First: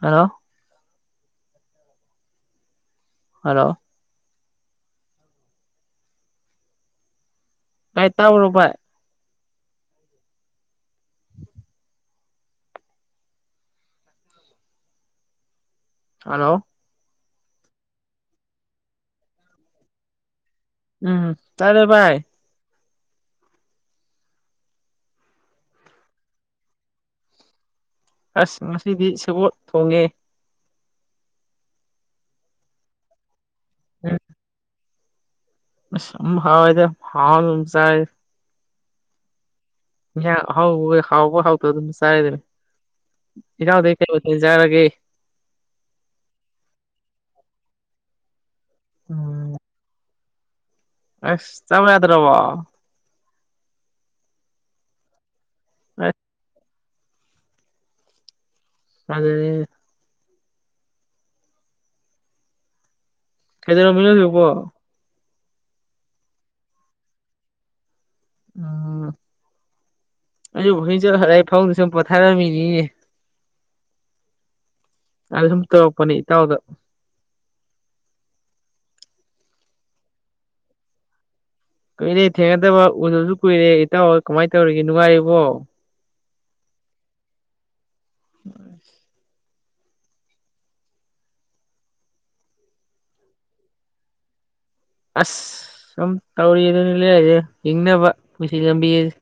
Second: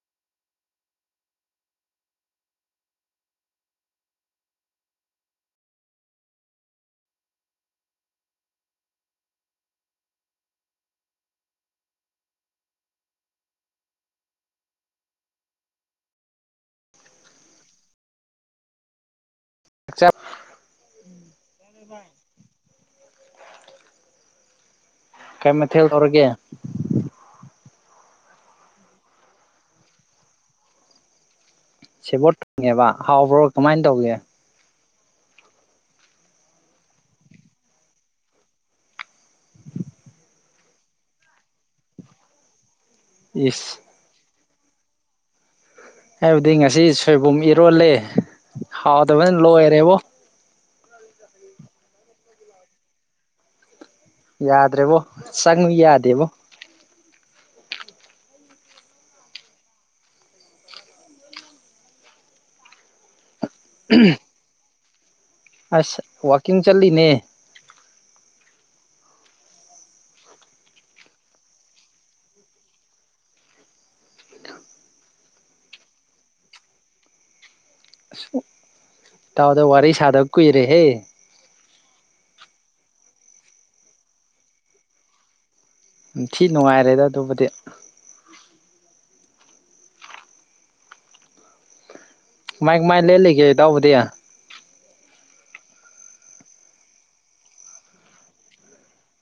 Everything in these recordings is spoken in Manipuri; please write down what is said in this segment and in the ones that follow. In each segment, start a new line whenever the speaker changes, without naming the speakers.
ꯍꯜꯂꯣ ꯍꯜꯂꯣ ꯥꯏ ꯇꯧꯔꯣ ꯚ ꯍꯂꯣ
ꯂꯆꯥ
ꯎꯝ ꯇꯔꯦꯚꯥꯏ
ꯀꯩ ꯃꯊꯦꯜ ꯇꯧꯔꯒꯦ
ꯑꯁ ꯉꯁꯤꯗꯤ ꯁꯕꯣꯠ ꯊꯣꯡꯉꯦ
ꯁꯤꯦꯕꯣꯠ ꯊꯣꯡꯉꯦꯕ ꯍꯥꯎꯕ꯭ꯔꯣ ꯀꯃꯥꯏꯅ ꯇꯧꯒꯦ
ꯍꯥꯎꯗ ꯍꯥꯎ ꯆꯥꯏ ꯍꯍꯥꯎꯕ ꯍꯥꯎꯕ ꯍꯥꯎꯇ ꯑꯗꯨꯝ ꯆꯥꯔꯗ
ꯏꯁ
ꯏꯅꯥꯎꯗꯒꯤꯩ ꯀꯩ ꯆꯥꯔꯒꯦ
ꯍꯥꯏꯕꯗꯤ ꯉꯁꯤ ꯁꯣꯏꯕꯨꯝ ꯏꯔꯣꯜꯂꯦ ꯍꯥꯎꯗꯕꯅ
ꯎꯝ
ꯂꯣꯏꯔꯦꯕꯣ
ꯑꯁ ꯆꯕꯅꯗ꯭ꯔ ꯋꯥ
ꯌꯥꯗ꯭ꯔꯦꯕꯣ ꯆꯪꯉꯨ ꯌꯥꯗꯦꯕꯣ
ꯑꯗꯨꯗ ꯀꯩꯗꯅ ꯃꯤꯕꯤ ꯊ ꯀꯣ
ꯑꯁ ꯋꯥꯀꯤꯡ ꯆꯠꯂꯤꯅꯦ
ꯎꯝ ꯑꯩ ꯍꯦꯟꯆ ꯍꯔ ꯐꯥꯎꯗꯨ ꯁꯨꯝ ꯄꯣꯊꯥꯔꯝꯃꯤꯅꯤ ꯑ ꯁꯨꯝ ꯇꯧꯛꯄꯅꯤ ꯇꯥꯎꯗꯣ
ꯏꯇꯥꯎꯗ ꯋꯥꯔꯤ ꯁꯥꯗꯕ ꯀꯨꯏꯔꯦꯍꯦ꯫
ꯀꯨꯏꯔꯦ ꯊꯦꯡꯅꯗꯕ ꯎꯗꯕꯁꯨ ꯀꯨꯏꯔꯦ ꯏꯇꯥꯎ ꯍꯣꯏ, ꯀꯃꯥꯏꯅ ꯇꯧꯔꯤꯒꯦ ꯅꯨꯡꯉꯥꯏꯔꯤꯕꯣ?
ꯎꯝ ꯊꯤ ꯅꯨꯡꯉꯥꯏꯔꯦꯗ ꯑꯗꯨꯕꯨꯗꯤ꯫
[unintelligible]
ꯀꯃꯥꯏ ꯀꯃꯥꯏ ꯂꯦꯜꯂꯤꯒꯦ ꯏꯇꯥꯎꯕꯨꯗꯤ?
ꯑꯁ ꯁꯨꯝ ꯇꯧꯔꯤ ꯑꯗꯨꯅ [unintelligible] ꯍꯤꯡꯅꯕ ꯄꯨꯟꯁꯤ ꯂꯝꯕꯤꯁꯦ꯫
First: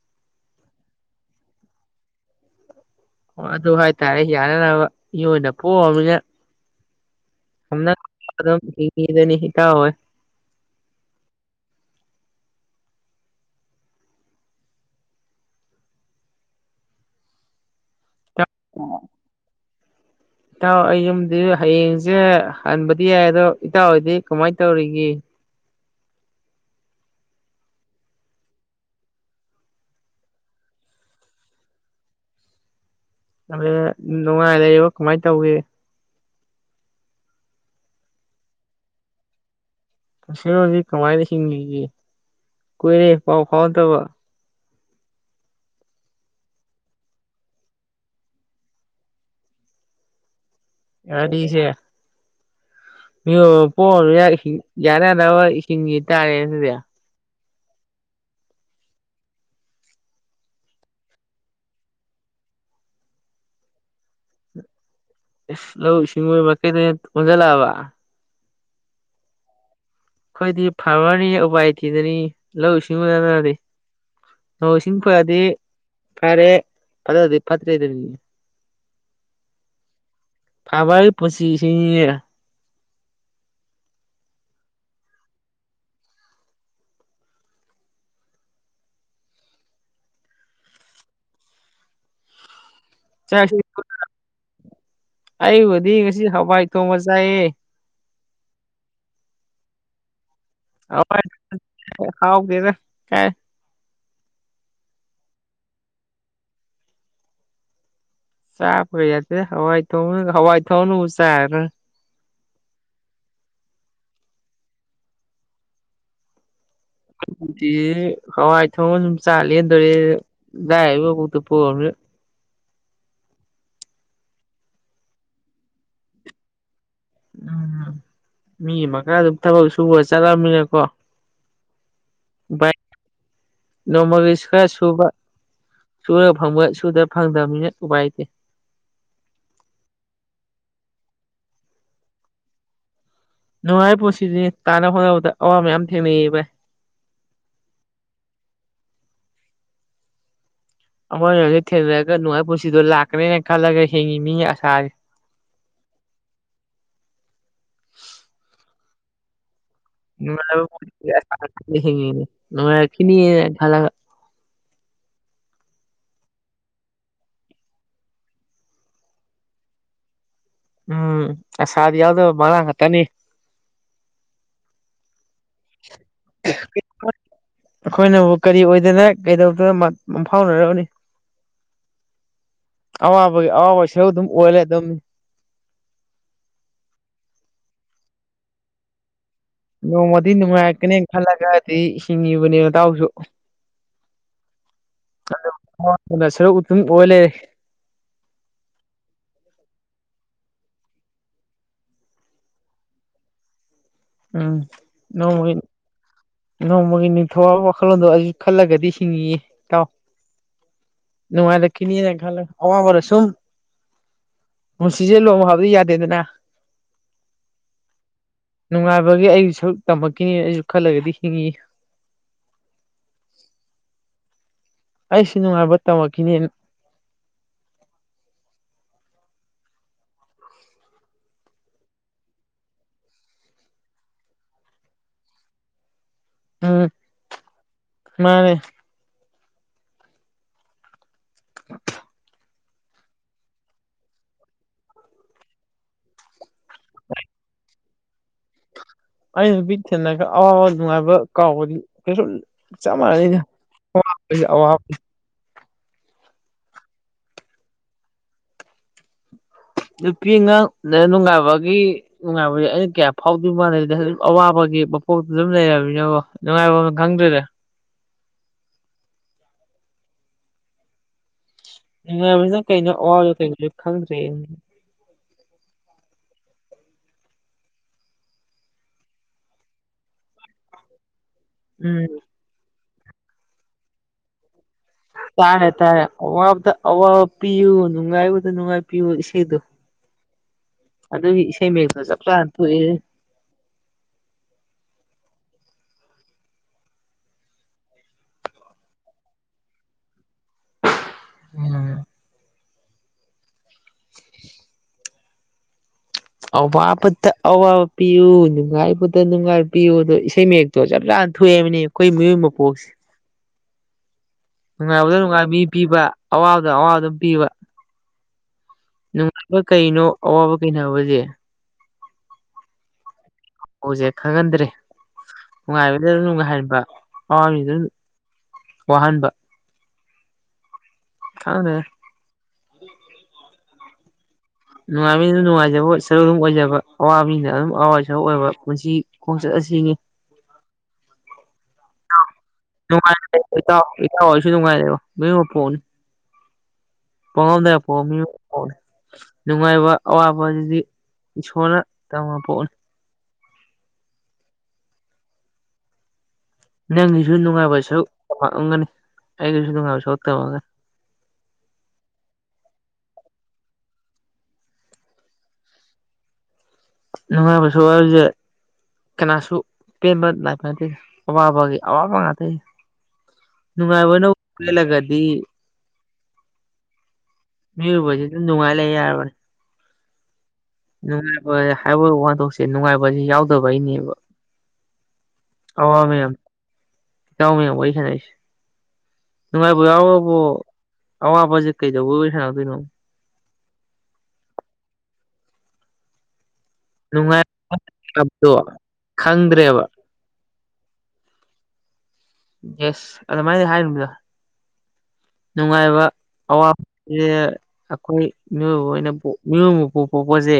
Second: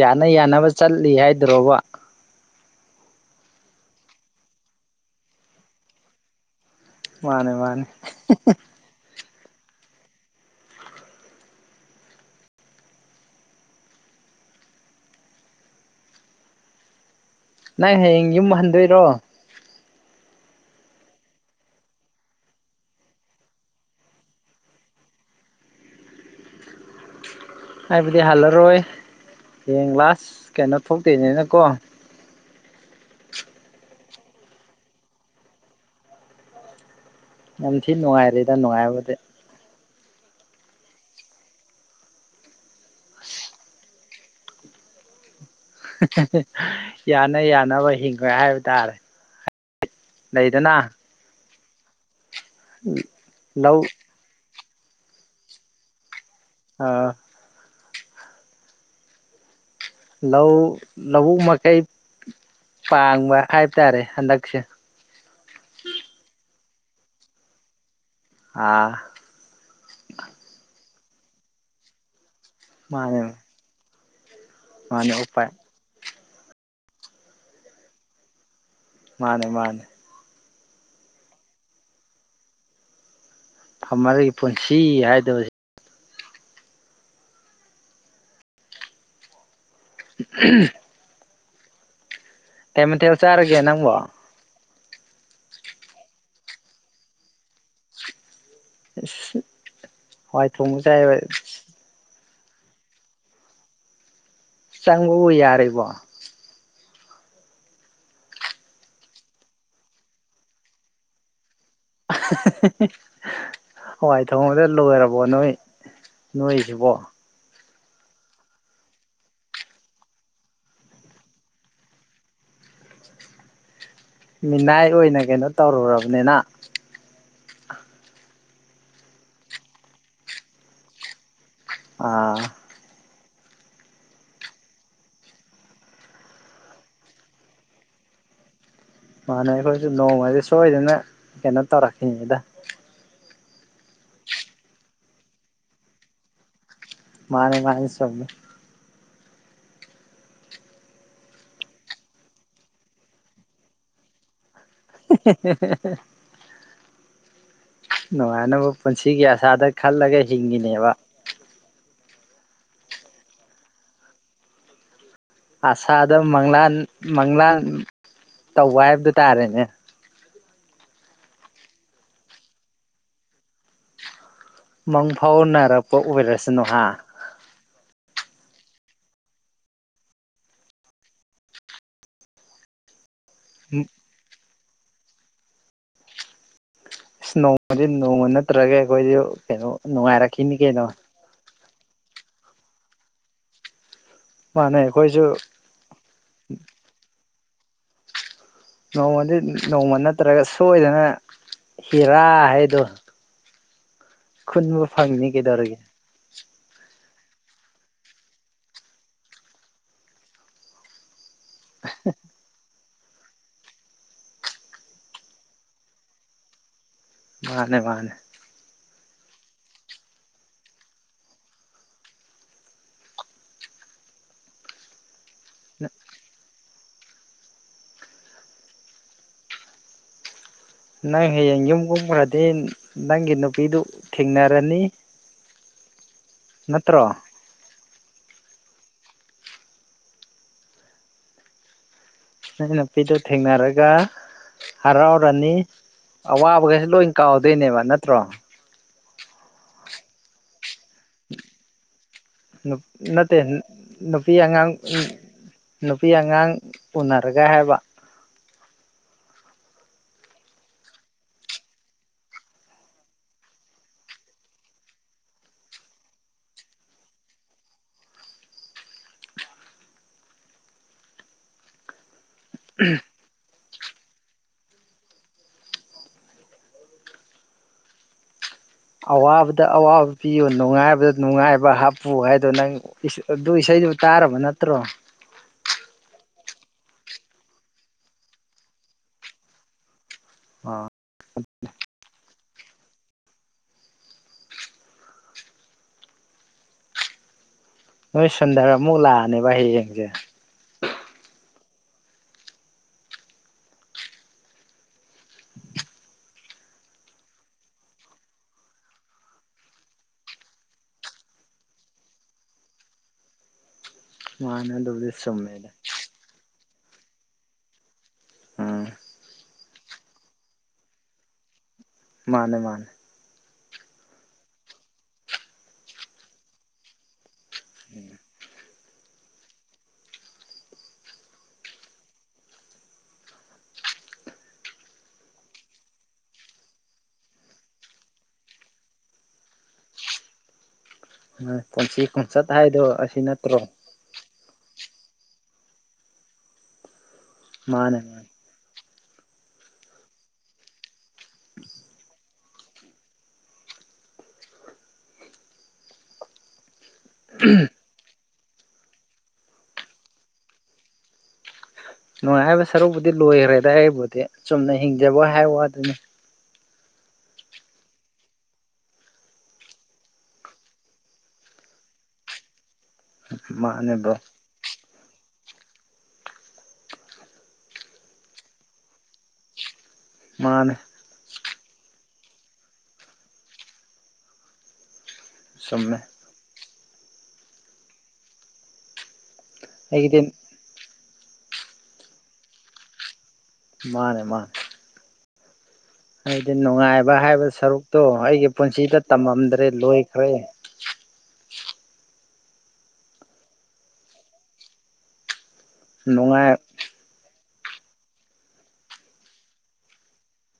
ꯌꯥꯅ ꯌꯥꯅꯕ ꯆꯠꯂꯤ ꯍꯥꯏꯗ꯭ꯔꯣꯕ?
ꯑꯣ ꯑꯗꯨ ꯍꯥꯏꯇꯥꯔꯦ ꯌꯥꯅ-ꯌꯥꯅꯕ ꯃꯤ ꯑꯣꯏꯅ ꯄꯣꯛꯑꯃꯤꯅ꯫
ꯃꯥꯅꯦ ꯃꯥꯅꯦ
[unintelligible] ꯍꯤꯡꯉꯤ ꯑꯗꯨꯅꯤ ꯏꯇꯥꯎꯍꯣꯏ꯫
ꯅꯪ ꯍꯌꯦꯡ ꯌꯨꯝ ꯍꯟꯗꯣꯏꯔꯣ?
ꯏꯇꯥꯎ ꯑꯩ ꯌꯨꯝꯗꯤ ꯍꯌꯦꯡꯁꯦ ꯍꯟꯕꯗꯤ ꯌꯥꯏ, ꯑꯗꯣ ꯏꯇꯥꯎꯍꯣꯏꯗꯤ ꯀꯃꯥꯏꯅ ꯇꯧꯔꯤꯒꯦ?
ꯑꯩꯕꯨꯗꯤ ꯍꯜꯂꯔꯣꯏ ꯍꯌꯦꯡ ꯂꯥꯁ ꯀꯩꯅꯣ ꯊꯣꯛꯇꯣꯏꯅꯤꯅꯀꯣ꯫
[unintelligible] ꯅꯨꯡꯉꯥꯏ ꯂꯩꯔꯤꯕꯣ ꯀꯃꯥꯏꯅ ꯇꯧꯒꯦ?
ꯌꯥꯝ ꯊꯤꯅ ꯅꯨꯡꯉꯥꯏꯔꯤꯗ ꯅꯨꯡꯉꯥꯏꯕꯕꯨꯗꯤ꯫
[unintelligible] ꯀꯃꯥꯏꯅ ꯍꯤꯡꯂꯤꯒꯦ ꯀꯨꯏꯔꯦ ꯄꯥꯎ ꯐꯥꯎꯅꯗꯕ꯫
ꯌꯥꯅ ꯌꯥꯅꯕ ꯍꯤꯡꯉꯦ ꯍꯥꯏꯕ ꯇꯥꯔꯦ꯫ ꯂꯩꯗꯅ꯫
[unintelligible] ꯃꯤ ꯑꯣꯏꯅ
ꯂꯧ
ꯄꯣꯛꯎꯔꯃꯤꯅ ꯍꯤꯡ-ꯌꯥꯅ-ꯌꯥꯅꯕ ꯍꯤꯡꯉꯤ ꯇꯥꯔꯦ ꯑꯗꯨꯗꯤ꯫
ꯑ꯫ ꯂꯧ ꯂꯧꯕꯨꯛ ꯃꯀꯩ ꯄꯥꯡꯕ ꯍꯥꯏꯕꯇꯥꯔꯦ ꯍꯟꯗꯛꯁꯦ꯫
ꯢꯁ ꯂꯧꯉꯨ ꯁꯤꯡꯉꯨ ꯃꯥꯏꯀꯩꯗ ꯑꯣꯏꯅ ꯑꯣꯟꯖꯜꯂꯛꯑꯕꯥ꯫
ꯑꯥ
ꯑꯩꯈꯣꯏꯗꯤ ꯐꯥꯔꯃꯔꯅꯤ ꯎꯄꯥꯏ ꯂꯩꯇꯦꯗꯨꯅꯤ ꯂꯧꯎ
ꯃꯥꯅꯦ
ꯁꯤꯡꯎꯗꯇꯅꯗꯤ꯫ ꯅꯣꯡꯁꯤꯡ
ꯃꯥꯅꯦ
ꯐꯗꯤ
ꯎꯄꯥꯏ
ꯐꯔꯦ ꯐꯠꯇꯗꯤ ꯐꯠꯇ꯭ꯔꯦꯗꯨꯅꯤ꯫
ꯃꯥꯅꯦ ꯃꯥꯅꯦ꯫
ꯐꯥꯃꯔꯒꯤ ꯄꯨꯜꯁꯤꯁꯤꯅꯤꯅꯦ꯫
ꯐꯥꯝꯃꯔꯒꯤ ꯄꯨꯟꯁꯤ ꯍꯥꯏꯗꯣꯁꯦ ꯎꯝ꯫ ꯀꯩ ꯃꯊꯦꯜ
ꯆꯥꯛ
ꯆꯥꯔꯒꯦ ꯅꯪꯕꯣ?
ꯑꯩꯕꯨꯗꯤ ꯉꯁꯤ ꯍꯋꯥꯏ ꯊꯣꯡꯕ ꯆꯥꯏꯌꯦ꯫
ꯎꯁ꯫ ꯍꯋꯥꯏ ꯊꯣꯡꯕ꯫
[unintelligible] ꯍꯥꯎꯇꯦꯗ ꯀꯥꯏ꯫
ꯆꯪꯕꯕꯨ ꯌꯥꯔꯤꯕꯣ?
ꯆꯥꯕꯀ ꯌꯥꯗꯦ ꯍꯋꯥꯏ ꯊꯣꯡ-ꯊꯣꯡꯕꯅꯕꯨ ꯍꯋꯥꯏ ꯊꯥꯡꯕꯅꯕꯨ ꯆꯥꯒꯗ꯭ꯔ?
ꯍꯋꯥꯏ ꯊꯣꯡꯕꯗ ꯂꯣꯏꯔꯕꯣ ꯅꯣꯏ ꯅꯣꯏꯁꯤꯕꯣ?
[unintelligible] ꯍꯋꯥꯏ ꯊꯣꯡꯕ ꯁꯨꯝ ꯆꯥ ꯂꯦꯟꯗꯣꯔꯦ ꯂꯥꯏꯔꯕꯒꯤ ꯃꯄꯣꯛꯇ ꯄꯣꯛꯎꯔꯃꯤꯅ꯫
ꯃꯤꯅꯥꯏ ꯑꯣꯏꯅ ꯀꯩꯅꯣ ꯇꯧꯔꯨꯔꯕꯅꯤꯅ
ꯎꯝ ꯃꯤꯒꯤ ꯃꯈꯥꯗ ꯊꯕꯛ ꯁꯨꯕ ꯆꯠꯂꯝꯃꯤꯅꯦꯀꯣ꯫
ꯑꯥ
[unintelligible] ꯅꯣꯡꯃꯒꯤ ꯈ꯭ꯔ ꯁꯨꯕ꯫ ꯁꯨꯔꯒ ꯐꯪꯕ ꯁꯨꯗ꯭ꯔ ꯐꯪꯗꯕꯅꯤꯅ ꯎꯄꯥꯏ ꯂꯩꯇꯦ꯫
ꯃꯥꯥꯟꯅꯦ ꯑꯩꯈꯣꯏꯁꯨ ꯅꯣꯡꯃꯗꯤ ꯁꯣꯏꯗꯅ ꯀꯩꯅꯣ ꯇꯧꯔꯛꯈꯤꯅꯤꯗ꯫
ꯅꯨꯡꯉꯥꯏꯕ ꯄꯨꯜꯁꯤꯗꯤ ꯇꯥꯟꯅꯕ ꯍꯣꯠꯅꯕꯗ ꯑꯋꯥꯕ ꯃꯌꯥꯝ ꯊꯦꯡꯅꯩꯌꯦ ꯚꯥꯏ
ꯃꯥꯅꯦ ꯃꯥꯅꯦ ꯆꯨꯝꯃꯦ
ꯑꯈꯣꯏꯖꯨ ꯍꯧꯖꯤꯛ ꯊꯦꯡꯅꯔꯒ ꯅꯨꯡꯉꯥꯏ ꯄꯨꯟꯁꯤꯗꯣ ꯂꯥꯛꯀꯅꯦꯅ ꯈꯜꯂꯒ ꯍꯤꯡꯉꯤꯃꯤꯅꯦ ꯑꯁꯥꯖꯦ
[unintelligible] ꯅꯨꯡꯉꯥꯏꯅꯕ ꯄꯨꯟꯁꯤꯒꯤ ꯑꯁꯥꯗ ꯈꯜꯂꯒ ꯍꯤꯡꯉꯤꯅꯦꯕ
ꯑꯗꯨꯅꯦ ꯍꯤꯡꯉꯤꯅꯦ ꯅꯨꯉꯥꯏꯔꯛꯈꯤꯅꯤ ꯈꯜꯂꯒ
ꯑꯁꯥꯗ ꯃꯪꯂꯥꯟ ꯃꯪꯂꯥꯟ ꯇꯧꯕ ꯍꯥꯏꯕꯗꯨ ꯇꯥꯔꯦꯅꯦ
ꯎꯝ ꯑꯁꯥꯗꯤ ꯌꯥꯎꯗꯕ ꯃꯪꯂꯥꯟ ꯈꯪꯇꯅꯤ
ꯃꯪ ꯐꯥꯎꯅꯔꯛꯄ ꯑꯣꯏꯔꯁꯅꯨ ꯍꯥ
ꯑꯩꯈꯣꯏꯅꯕꯨ ꯀꯔꯤ ꯑꯣꯏꯗꯅ ꯀꯩꯗꯧꯗꯣꯏꯅꯣ ꯃꯪꯐꯥꯎꯅꯔꯅꯕꯅꯤ ꯑꯋꯥꯕꯒꯤ ꯑꯋꯥꯕ ꯁꯔꯨꯛ ꯑꯗꯨꯝ ꯑꯣꯏ ꯂꯩꯔꯗꯕꯅꯤ ꯑꯗꯨꯝ
ꯏꯁ ꯅꯣꯡꯃꯗꯤ ꯅꯣꯡꯃ ꯅꯠꯇ꯭ꯔꯒ ꯑꯩꯈꯣꯏꯁꯨ ꯀꯩꯅꯣ
ꯅꯣꯡꯃꯗꯤ
ꯅꯨꯡꯉꯥꯏꯔꯛꯈꯤꯅꯤ ꯀꯩꯅꯣ
ꯅꯨꯡꯉꯥꯏꯔꯛꯀꯅꯦꯅ ꯈꯜꯂꯒꯗꯤ ꯍꯤꯡꯉꯤꯕꯅꯦ ꯅꯇꯥꯎꯁꯨ
ꯃꯥꯥꯟꯅꯦ ꯑꯩꯈꯣꯏꯁꯨ
ꯑꯋꯥꯕꯅ ꯁꯔꯨꯛ ꯑꯗꯨꯝ ꯑꯣꯏ ꯂꯩꯔꯦ
ꯅꯣꯡꯃꯗꯤ ꯅꯣꯡꯃ ꯅꯠꯇ꯭ꯔꯒ ꯁꯣꯏꯗꯅ ꯕꯤꯔꯥ ꯍꯥꯏꯗꯣ
ꯎꯝ
ꯈꯨꯟꯕ ꯐꯪꯅꯤ
ꯅꯣꯡꯃꯒꯤ
ꯀꯩꯗꯧꯔꯒꯦ
ꯅꯣꯡꯃꯒꯤ ꯅꯤꯡꯊꯧꯕ ꯋꯥꯈꯜꯂꯣꯟꯗꯣ ꯑꯗꯨ ꯈꯜꯂꯒꯗꯤ ꯍꯤꯡꯉꯤꯌꯦ ꯏꯇꯥꯎ ꯅꯨꯡꯉꯥꯏꯔꯛꯈꯤꯅꯤꯅ ꯈꯜꯂꯒ ꯑꯋꯥꯕꯅ ꯁꯨꯝ ꯄꯨꯟꯁꯤꯖꯦ ꯂꯣꯡ ꯍꯕꯗꯤ ꯌꯥꯗꯦꯗꯅ
ꯃꯥꯅꯦ ꯃꯥꯅꯦ
ꯅꯨꯡꯉꯥꯏꯕꯒꯤ ꯑꯩꯒꯤꯖꯨ ꯁꯔꯨꯛ ꯇꯝꯃꯛꯈꯤꯅꯤ ꯑꯩꯁꯨ ꯈꯜꯂꯒꯗꯤ ꯍꯤꯡꯉꯤ ꯑꯩꯁꯨ ꯅꯨꯡꯉꯥꯏꯕ ꯇꯝꯃꯛꯈꯤꯅꯦ
ꯅꯪ ꯍꯌꯦꯡ ꯌꯨꯝꯒꯨꯝꯈ꯭ꯔꯗꯤ ꯅꯪꯒꯤ ꯅꯨꯄꯤꯗꯨ ꯊꯦꯡꯅꯔꯅꯤ
[inaudible]
ꯅꯠꯇ꯭ꯔꯣ
ꯃꯥꯅꯦ
ꯅꯪ ꯅꯨꯄꯤꯗꯨ ꯊꯦꯡꯅꯔꯒ ꯍꯔꯥꯎꯔꯅꯤ ꯑꯋꯥꯕ [unintelligible] ꯂꯣꯏ ꯀꯥꯎꯗꯣꯏꯅꯦꯕ ꯅꯠꯇ꯭ꯔꯣ
ꯑꯩꯅ ꯅꯨꯄꯤ ꯊꯦꯡꯅꯔꯒ ꯑꯋꯥꯕ ꯅꯨꯡꯉꯥꯏꯕ ꯀꯥꯎꯕꯗꯤ ꯀꯩꯁꯨ ꯆꯞ
ꯅꯠꯇꯦ
ꯃꯥꯟꯅꯩꯗ
ꯅꯨꯄꯤ
ꯑꯋꯥꯕꯁꯦ
ꯑꯉꯥꯡ
ꯑꯋꯥꯕ
ꯎꯝ ꯅꯨꯄꯤ ꯑꯉꯥꯡ ꯎꯅꯔꯒ ꯍꯥꯏꯕ
ꯅꯨꯄꯤ ꯑꯉꯥꯡ ꯎꯅꯔꯒꯥ ꯅꯨꯡꯉꯥꯏꯕꯒꯤ ꯅꯨꯡꯉꯥꯏꯕꯖꯤ ꯑꯩꯅ ꯀꯌꯥ ꯐꯥꯎꯗꯣꯏ ꯃꯥꯟꯗꯦꯗ ꯑꯗꯨꯝ ꯑꯋꯥꯕꯒꯤ ꯃꯄꯣꯛꯇꯨ ꯑꯗꯨꯝ ꯂꯩꯔꯃꯤꯅꯀꯣ ꯅꯨꯡꯉꯥꯏꯕꯝꯒ ꯈꯪꯗ꯭ꯔꯦꯗ ꯅꯨꯉꯥꯏꯕꯖꯤꯅ ꯀꯩꯅ ꯑꯋꯥꯕꯖꯤꯅ ꯀꯩꯩꯅ ꯈꯪꯗ꯭ꯔꯦ
ꯑꯋꯥꯕꯗ ꯑꯋꯥꯕ ꯄꯤꯌꯨ ꯅꯨꯡꯉꯥꯏꯕꯗ ꯅꯨꯡꯉꯥꯏꯕ
ꯎꯝ
ꯍꯥꯞꯄꯨ ꯍꯥꯏ ꯑꯗꯨꯗ ꯅꯪ ꯑꯗꯨ ꯏꯁꯩꯗꯨ ꯇꯥꯔꯕ ꯅꯠꯇ꯭ꯔꯣ
ꯇꯥꯔꯦ ꯇꯥꯔꯦ ꯑꯋꯥꯕꯗ ꯑꯋꯥꯕ ꯄꯤꯌꯨ ꯅꯨꯡꯉꯥꯏꯕꯗ ꯅꯨꯡꯉꯥꯏ ꯄꯌꯨ ꯏꯁꯩꯗꯣ
ꯑ
ꯑꯗꯨ ꯏꯁꯩ ꯃꯌꯦꯛꯇꯣ ꯆꯞ ꯆꯥꯅ ꯊꯣꯛꯑꯦ
ꯅꯣꯏ ꯁꯨꯟꯗꯔ ꯑꯃꯨꯛ ꯂꯑꯅꯤꯕ ꯍꯌꯦꯡꯖꯦ
ꯎꯝ ꯑꯋꯥꯕꯠꯇ ꯑꯋꯥꯕ ꯄꯤꯌꯨ ꯅꯨꯡꯉꯥꯏꯕꯗ ꯅꯨꯡꯉꯥꯏꯕ ꯄꯤꯌꯨ ꯑꯗꯣ ꯏꯁꯩ ꯃꯛꯇꯣ ꯆꯞ ꯆꯥꯅ ꯊꯣꯛꯑꯦꯕꯅꯦꯕ ꯑꯩꯈꯣꯏ ꯃꯤꯑꯣꯏ ꯃꯄꯣꯛꯁꯤ
ꯃꯥꯅꯦ ꯑꯗꯨꯕꯨꯗꯤ
ꯅꯨꯡꯉꯥꯏꯕꯗ ꯅꯨꯡꯉꯥꯏꯕ
ꯆꯨꯝꯃꯦꯗ
ꯃꯤ ꯄꯤꯕ ꯑꯋꯥꯕꯗ ꯑꯋꯥꯕ ꯑꯗꯨꯝ ꯄꯤꯕ
ꯎꯝ
ꯅꯨꯡꯉꯥꯏꯕ ꯀꯩꯅꯣ ꯑꯋꯥꯕ ꯀꯩꯅꯣ ꯍꯥꯏꯕꯖꯦ
ꯃꯥꯅꯦ ꯃꯥꯅꯦ
ꯍꯧꯖꯦ ꯈꯪꯍꯟꯗ꯭ꯔꯦ ꯅꯨꯡꯉꯥꯏꯕꯗ ꯅꯨꯡꯉꯥꯏꯍꯟꯕ ꯑꯋꯥꯕꯖꯤꯗ ꯑꯗꯨꯝ ꯋꯥꯍꯟꯕ ꯈꯪꯗꯦꯍꯦ ꯅꯨꯡꯉꯥꯏꯕꯅꯤꯗ ꯅꯨꯡꯉꯥꯏꯖꯕ ꯁꯔꯨꯛ ꯑꯗꯨꯝ ꯑꯣꯏꯖꯕ ꯑꯋꯥ ꯃꯤꯅ ꯑꯗꯨꯝ ꯑꯋꯥꯏ ꯁꯔꯨꯛ ꯑꯣꯏꯕ ꯄꯨꯟꯁꯤ ꯈꯣꯡꯆꯠ ꯑꯁꯤ
ꯄꯨꯟꯁꯤ ꯈꯣꯡꯆꯠ ꯍꯥꯏꯗꯣ ꯑꯁꯤ ꯅꯠꯇ꯭ꯔꯣ
ꯍꯣꯏꯁꯨ ꯅꯨꯡꯉꯥꯏꯔꯦꯕ ꯅꯄꯣꯛꯅꯤ ꯄꯉꯝꯗꯦ
ꯃꯥꯅꯦ
ꯐꯃꯤ
ꯃꯥꯅꯦ
ꯅꯨꯡꯉꯥꯏꯕ ꯑꯋꯥꯕ ꯑꯗꯨꯗꯤ ꯏꯁꯣꯔꯅ ꯇꯝꯃ ꯄꯣꯅꯤ ꯅꯪꯒꯤꯁꯨ ꯅꯨꯡꯉꯥꯏꯕ ꯁꯔꯨꯛ ꯇꯝꯂꯝꯒꯅꯤ ꯑꯩꯒꯤꯁꯨ ꯅꯨꯡꯉꯥꯏꯕ ꯁꯔꯨꯛ ꯇꯝꯃꯒꯅꯤ
ꯅꯨꯡꯉꯥꯏꯕ ꯁꯔꯨꯛꯄꯨꯗꯤ ꯂꯣꯏꯈ꯭ꯔꯦꯗ ꯑꯩꯕꯨꯗꯤ ꯆꯨꯝꯅ ꯍꯤꯡꯖꯕ ꯍꯥꯏꯕ ꯋꯥꯗꯨꯅꯤ
ꯅꯨꯡꯉꯥꯏꯕ ꯁꯔꯨꯛ ꯍꯥꯏꯖꯦ ꯀꯅꯥꯁꯨ ꯄꯦꯟꯕ ꯅꯥꯏꯅꯗꯦꯗ ꯑꯋꯥꯕꯒꯤ ꯑꯋꯥꯕ ꯉꯥꯛꯇ
ꯃꯥꯅꯦ ꯕ꯭ꯔꯣ
ꯅꯨꯡꯉꯥꯏꯕꯅ ꯄꯦꯜꯂꯒꯗꯤ ꯃꯤꯑꯣꯏꯕꯁꯤ ꯑꯗꯨꯝ ꯅꯨꯡꯉꯥꯏ ꯂꯩ ꯌꯥꯔꯕꯅꯤ
ꯃꯥꯅꯦ
ꯅꯨꯡꯉꯥꯏꯕ ꯍꯥꯏꯕ ꯋꯥꯟꯊꯣꯛꯁꯦ ꯅꯨꯡꯉꯥꯏꯕꯁ ꯌꯥꯎꯗꯕꯩꯅꯦꯕ [unintelligible]
ꯆꯨꯝꯃꯦ
ꯏꯇꯥꯎ ꯃꯌꯥꯝ ꯋꯥꯔꯤ ꯁꯥꯅꯩꯁꯦ ꯅꯨꯡꯉꯥꯏꯕ
ꯑꯩꯒꯤꯗꯤ
ꯌꯥꯎꯔꯕꯨ ꯑꯋꯥꯕꯁꯦ ꯀꯩꯗꯧꯕ ꯑꯣꯏ ꯁꯥꯟꯅꯗꯣꯏꯅꯣ
ꯃꯥꯅꯦ ꯃꯥꯅꯦ ꯍꯥꯏꯗꯤ ꯅꯨꯡꯉꯥꯏꯕ
ꯅꯨꯡꯉꯥꯏ
ꯍꯥꯏꯕ ꯁꯔꯨꯛꯇꯣ
ꯇꯞꯇꯣ
ꯑꯩꯒꯤ ꯄꯨꯟꯁꯤꯗ ꯇꯝꯃꯝꯗ꯭ꯔꯦ
ꯈꯪꯗ꯭ꯔꯦꯕ
ꯂꯣꯏꯈ꯭ꯔꯦ
ꯏꯁ ꯑꯗꯨꯃꯥꯏꯅ ꯍꯥꯏꯔꯤꯕꯗꯣ ꯅꯨꯡꯉꯥꯏꯕ
ꯅꯨꯡꯉꯥꯏ
ꯑꯋꯥꯕ ꯑꯩꯈꯣꯏ ꯃꯤꯑꯣꯏꯕ ꯑꯣꯏꯅ ꯃꯤꯑꯣꯏꯕ ꯄꯨ ꯄꯣꯛꯄꯁꯦ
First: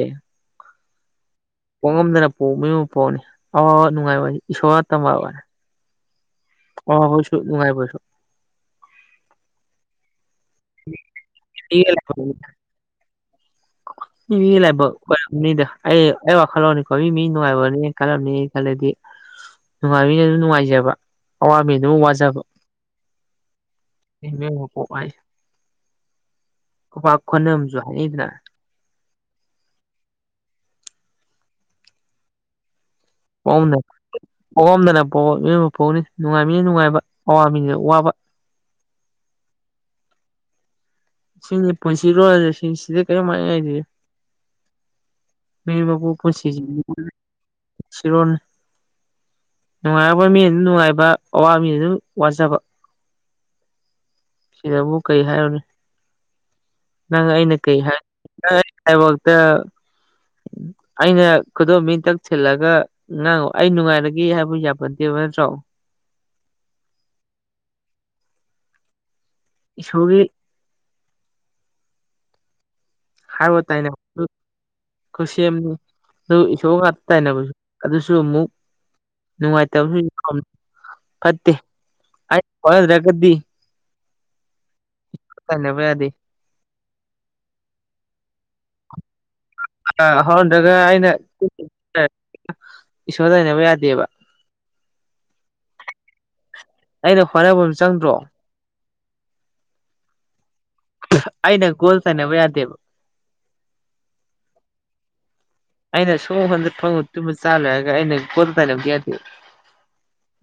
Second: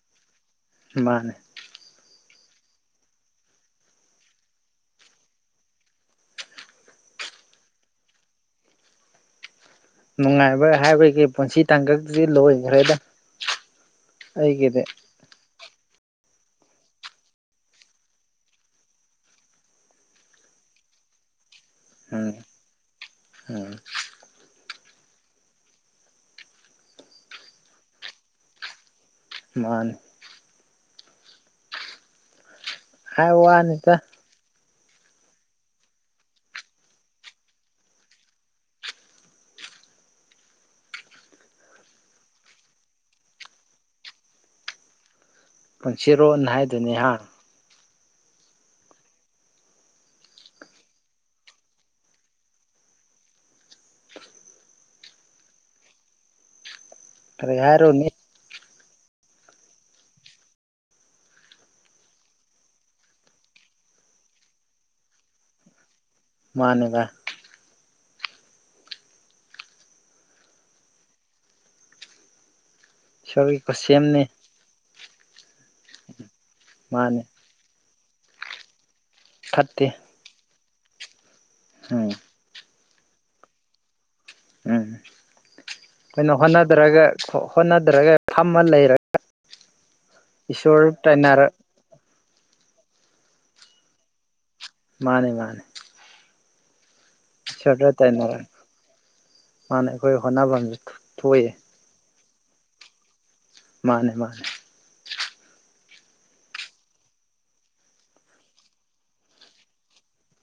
ꯃꯥꯅꯦ
ꯄꯣꯛꯉꯝꯗꯅ ꯄ ꯃꯨꯝ ꯄꯣꯛꯅꯤ ꯑꯋꯥꯕ ꯅꯨꯡꯉꯥꯏꯕꯅꯤ ꯏꯁꯣꯔ ꯇꯝꯕꯅꯤ ꯑꯋꯥꯕꯍꯣꯏꯁꯨ ꯅꯨꯡꯉꯥꯏꯕꯁꯨ
ꯅꯨꯡꯉꯥꯏꯕ ꯍꯥꯏꯕꯒꯤ ꯄꯨꯟꯁꯤ ꯇꯥꯡꯀꯛꯁꯤ ꯂꯣꯏꯈ꯭ꯔꯦꯗ ꯑꯩꯒꯤꯗꯤ
ꯑꯣꯏꯣꯏꯔꯝꯅꯤꯗ ꯑꯩ ꯑꯩ ꯋꯥꯈꯜ ꯂꯧꯅꯤꯀꯣ ꯃꯤ ꯃꯤ ꯅꯨꯡꯉꯥꯏꯕꯅꯤ ꯈꯜꯂꯝꯅꯤ ꯑꯩ ꯈꯜꯂꯗꯤ ꯅꯨꯡꯉꯥꯏꯕꯅ ꯑꯗꯨꯝ ꯅꯨꯡꯉꯥꯏꯖꯕ ꯑꯋꯥꯕ ꯑꯗꯨꯝ
ꯎꯝ
ꯋꯥꯖꯕ
ꯎꯝ
ꯑꯩꯕ ꯄꯣꯛ ꯍꯥꯏ ꯄꯥꯛ ꯈꯣꯟꯅꯝꯨ ꯍꯥꯏꯅꯩꯗꯅ
ꯃꯥꯥꯅꯦ ꯍꯥꯏ
ꯄꯣꯛꯝꯗꯅ
ꯋꯥꯅꯤꯗ
ꯄꯣꯛꯑꯝꯗꯅ ꯄ ꯃꯤꯏꯕ ꯐꯣꯛꯅꯤ ꯅꯨꯡꯉꯥꯏꯃꯤꯅ ꯅꯨꯡꯉꯥꯏꯕ ꯑꯋꯥ ꯃꯤꯁꯨ ꯋꯥꯕ ꯁꯤꯅꯤ ꯄꯨꯁꯤꯔꯣꯜ ꯍꯥꯏꯁꯦ ꯁꯤꯗ ꯀꯦꯝ ꯍꯥꯏꯅꯤꯡꯉꯥꯏ ꯇꯦ ꯃꯤ ꯃꯀꯣꯛꯄꯨ
ꯄꯨꯟꯁꯤꯔꯣꯟ ꯍꯥꯏꯗꯨꯅꯤ
[unintelligible]
ꯍꯥ
ꯔꯣꯜ ꯅꯨꯡꯉꯥꯏꯔꯕ ꯃꯤ ꯑꯗꯨ ꯅꯨꯡꯉꯥꯏꯕ ꯑꯋꯥ ꯃꯤ ꯑꯗꯨꯝ ꯋꯥꯖꯕ ꯁꯤꯗꯕꯨ ꯀꯩ ꯍꯥꯏꯔꯨꯅ ꯅꯪ ꯑꯩꯅ
ꯀꯔꯤ
ꯀꯩ ꯍꯥꯏ
ꯍꯥꯏꯔꯨꯅꯤ
ꯍꯥꯏꯕꯇ ꯑꯩꯅ ꯈꯨꯗꯣꯝ ꯇꯛ ꯊꯤꯜꯂꯒ ꯉꯥꯡꯉꯣ ꯑꯩ ꯅꯨꯡꯉꯥꯏꯔꯒꯦ ꯍꯥꯏꯕ ꯌꯥꯕꯗꯦꯕ ꯅꯠꯇ꯭ꯔꯣ
ꯃꯥꯅꯦꯒ
ꯏꯁꯣꯔꯒꯤ
ꯏꯁꯣꯔꯒꯤ
ꯍꯥꯏꯔ ꯇꯥꯏꯅꯕ
ꯈꯨꯠꯁꯦꯝꯅꯤ
ꯑꯣꯏ ꯁꯦꯝꯅꯤ ꯑꯗꯨ ꯏꯁꯣꯔ ꯉꯥꯛꯇ
ꯃꯥꯅꯤ
ꯇꯥꯏꯅꯕꯁꯨ ꯑꯗꯨꯁꯨ ꯑꯃꯨꯛ
ꯐꯠꯇꯦ
ꯅꯨꯡꯉꯥꯏꯇꯕꯁꯨ ꯐꯠꯇꯦ
ꯍ
ꯍꯣꯠꯅꯗꯔꯒꯥꯗꯤ
ꯎꯝ
ꯇꯥꯏꯅꯕ ꯌꯥꯗꯦ
ꯑꯩꯈꯣꯏꯅ ꯍꯣꯠꯅꯗ꯭ꯔꯒ ꯍꯣꯠꯅꯗꯔꯒ ꯐꯝꯃ ꯂꯩꯔꯒ
ꯍꯧꯔꯗ꯭ꯔꯒ ꯑꯩꯅ
ꯇꯥꯏꯅꯔ
ꯏꯁꯣꯔꯗ ꯂꯩꯕ ꯌꯥꯗꯦꯕ
ꯃꯥꯅꯦ ꯃꯥꯅꯦ
ꯑꯩꯅ [unintelligible]
ꯁꯗ ꯇꯥꯏꯅꯔ ꯃꯥꯅ ꯑꯩꯈꯣꯏ ꯍꯣꯠꯅꯕꯅꯕ
ꯑꯩꯅ ꯀꯣꯜ ꯁꯅꯕ ꯌꯥꯗꯦꯕ
ꯃꯥꯅꯦ ꯃꯥꯅꯦ
[inaudible] ꯑꯩꯅ ꯁꯣꯝ ꯋꯥꯟꯗ ꯐꯪꯕ ꯇꯨꯝꯕ ꯆꯥ ꯂꯣꯏꯔꯒ ꯑꯩꯅ ꯒꯣꯗꯥꯥꯏ ꯂꯧꯗ ꯌꯥꯗꯦ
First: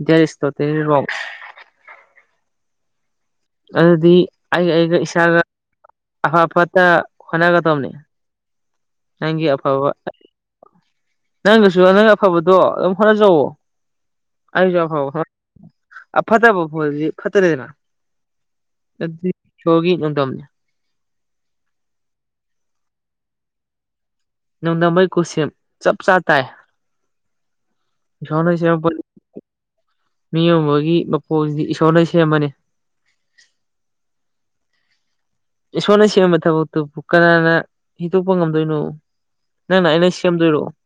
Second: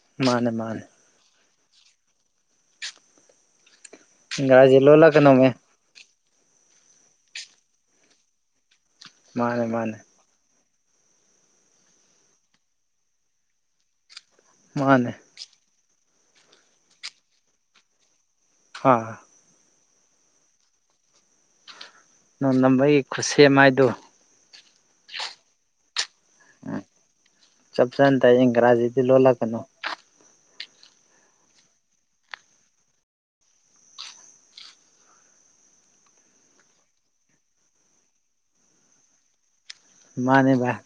ꯗꯔꯤꯁ ꯏꯁ
ꯃꯥꯅꯦ
ꯇꯣꯇꯦꯜꯂꯤ
ꯃꯥꯅꯦ
ꯔꯣꯡ ꯑꯗꯨꯗꯤ ꯑꯩ
ꯏꯪꯒ꯭ꯔꯥꯖꯤ
ꯑꯩꯒ
ꯂꯣꯜꯂ
ꯏꯁꯥꯒ
ꯀꯩꯅꯣꯝꯅꯦ
ꯑꯐ ꯑꯐꯠꯇ ꯍꯣꯠꯅꯒꯗꯕꯅꯦ ꯅꯪꯒꯤ
ꯃꯥꯅꯦ
ꯑꯐꯕ
ꯃꯥꯅꯦ
ꯅꯪꯒꯁꯨ ꯅꯪ ꯑꯐꯕꯗꯣ ꯑꯗꯨꯝ ꯍꯣꯠꯅꯖꯋ ꯑꯩꯁꯨ ꯑꯐꯕ
ꯃꯥꯅꯦ
ꯑ ꯐꯠꯇ ꯐ ꯐꯠꯇꯔꯦꯗꯅ
ꯑꯥ
ꯁꯣꯒꯤ ꯎ ꯇꯣꯝꯅ
ꯅꯣꯡ ꯅꯝꯕꯒꯤ ꯈꯨꯠꯁꯦꯝ ꯃꯥꯏꯗꯨ
ꯅꯗ ꯃꯥ ꯀꯁꯤꯦꯝ ꯆꯞ ꯆꯥꯇꯥ
ꯆꯞ ꯆꯥꯅ ꯇꯥꯏ
ꯁꯅꯁꯤ
ꯏꯪꯒ꯭ꯔꯥꯖꯤꯗꯤ ꯂꯣꯜꯂꯛꯀꯅꯨ
ꯃꯤ ꯑꯃꯒꯤꯒꯤ ꯃꯄꯣꯛꯁꯤꯗꯤ ꯏꯁꯣꯔꯅ ꯁꯦꯝꯕꯅꯦ ꯏꯁꯣꯔꯅ ꯁꯦꯝꯕ ꯊꯕꯛꯇꯨꯕꯨ ꯀꯅꯥꯅ ꯍꯤꯗꯣꯛꯄ ꯉꯝꯗꯣꯏꯅꯣ ꯅ ꯅ ꯏꯩꯅꯁꯤ
ꯃꯥꯅꯦ
ꯁꯦꯝꯝꯗꯣꯏꯔꯔꯕꯣ
ꯚꯥꯏ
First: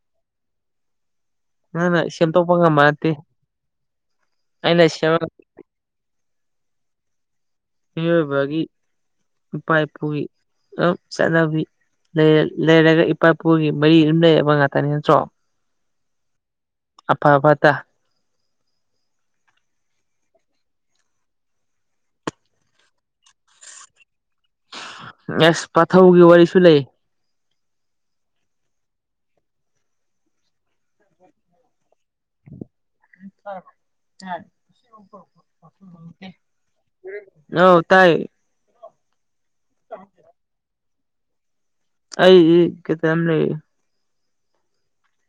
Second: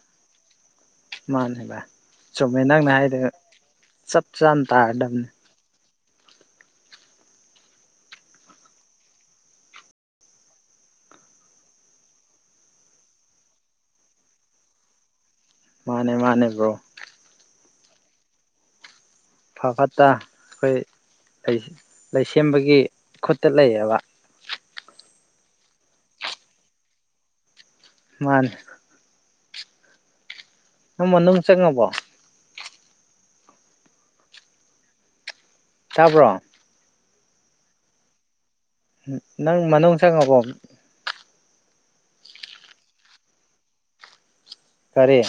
ꯃꯥꯅꯦ ꯚꯥꯏ
ꯅꯪꯅ ꯁꯦꯝꯗꯣꯛꯄ
ꯆꯨꯝꯃꯦ
ꯉꯝꯕ
ꯅꯪꯅ
ꯅꯠꯇꯦ
ꯍꯥꯏꯗꯣ ꯆꯞ ꯆꯥꯅ
ꯑꯩꯅ ꯁꯦꯝ
ꯇꯥꯔꯗꯕꯅꯤ
ꯃꯤꯑꯣꯏꯕꯒꯤ ꯏꯄꯥ ꯏꯄꯨꯒꯤ ꯑꯗꯨꯝ ꯆꯠꯅꯕꯤ ꯂꯩꯔꯒ ꯏꯄꯥ ꯏꯄꯨꯒꯤ ꯃꯔꯤ ꯑꯗꯨꯝ ꯂꯩꯔꯕ ꯉꯥꯛꯇꯅꯤ ꯅꯠꯇ꯭ꯔꯣ
ꯃꯥꯅꯦ ꯃꯥꯅꯦ ꯕ꯭ꯔꯣ
ꯑꯐ ꯑꯕꯠꯇ
ꯐꯥ ꯐꯠꯇ ꯑꯩꯈꯣꯏ ꯂꯩꯁꯦꯝꯕꯒꯤ ꯈꯨꯠꯇ ꯂꯩꯌꯦꯕ
ꯑꯦꯁ ꯄꯥꯊꯧꯒꯤ ꯋꯥꯔꯤꯁꯨ ꯂꯩ
ꯃꯥꯅꯦ ꯅꯃ ꯅꯨꯡ ꯆꯪꯉꯕꯣ
ꯐ
ꯆꯥꯕ꯭ꯔꯣ
ꯅ ꯇꯥꯏ
ꯅꯪ ꯃꯅꯨꯡ ꯆꯪꯉꯕꯣ
ꯑꯩ ꯀ ꯑ ꯅ
ꯀꯔꯤꯦ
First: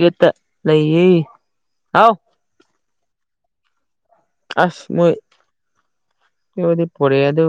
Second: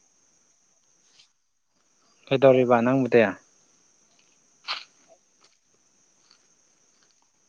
ꯌꯦꯠꯇ ꯂꯩꯌꯦ ꯍꯥꯎ
ꯀꯩꯗꯧꯔꯤꯕ ꯅꯪꯕꯨꯗꯤ
ꯑꯁ ꯃꯣꯏꯗꯤ ꯄꯦꯒꯗ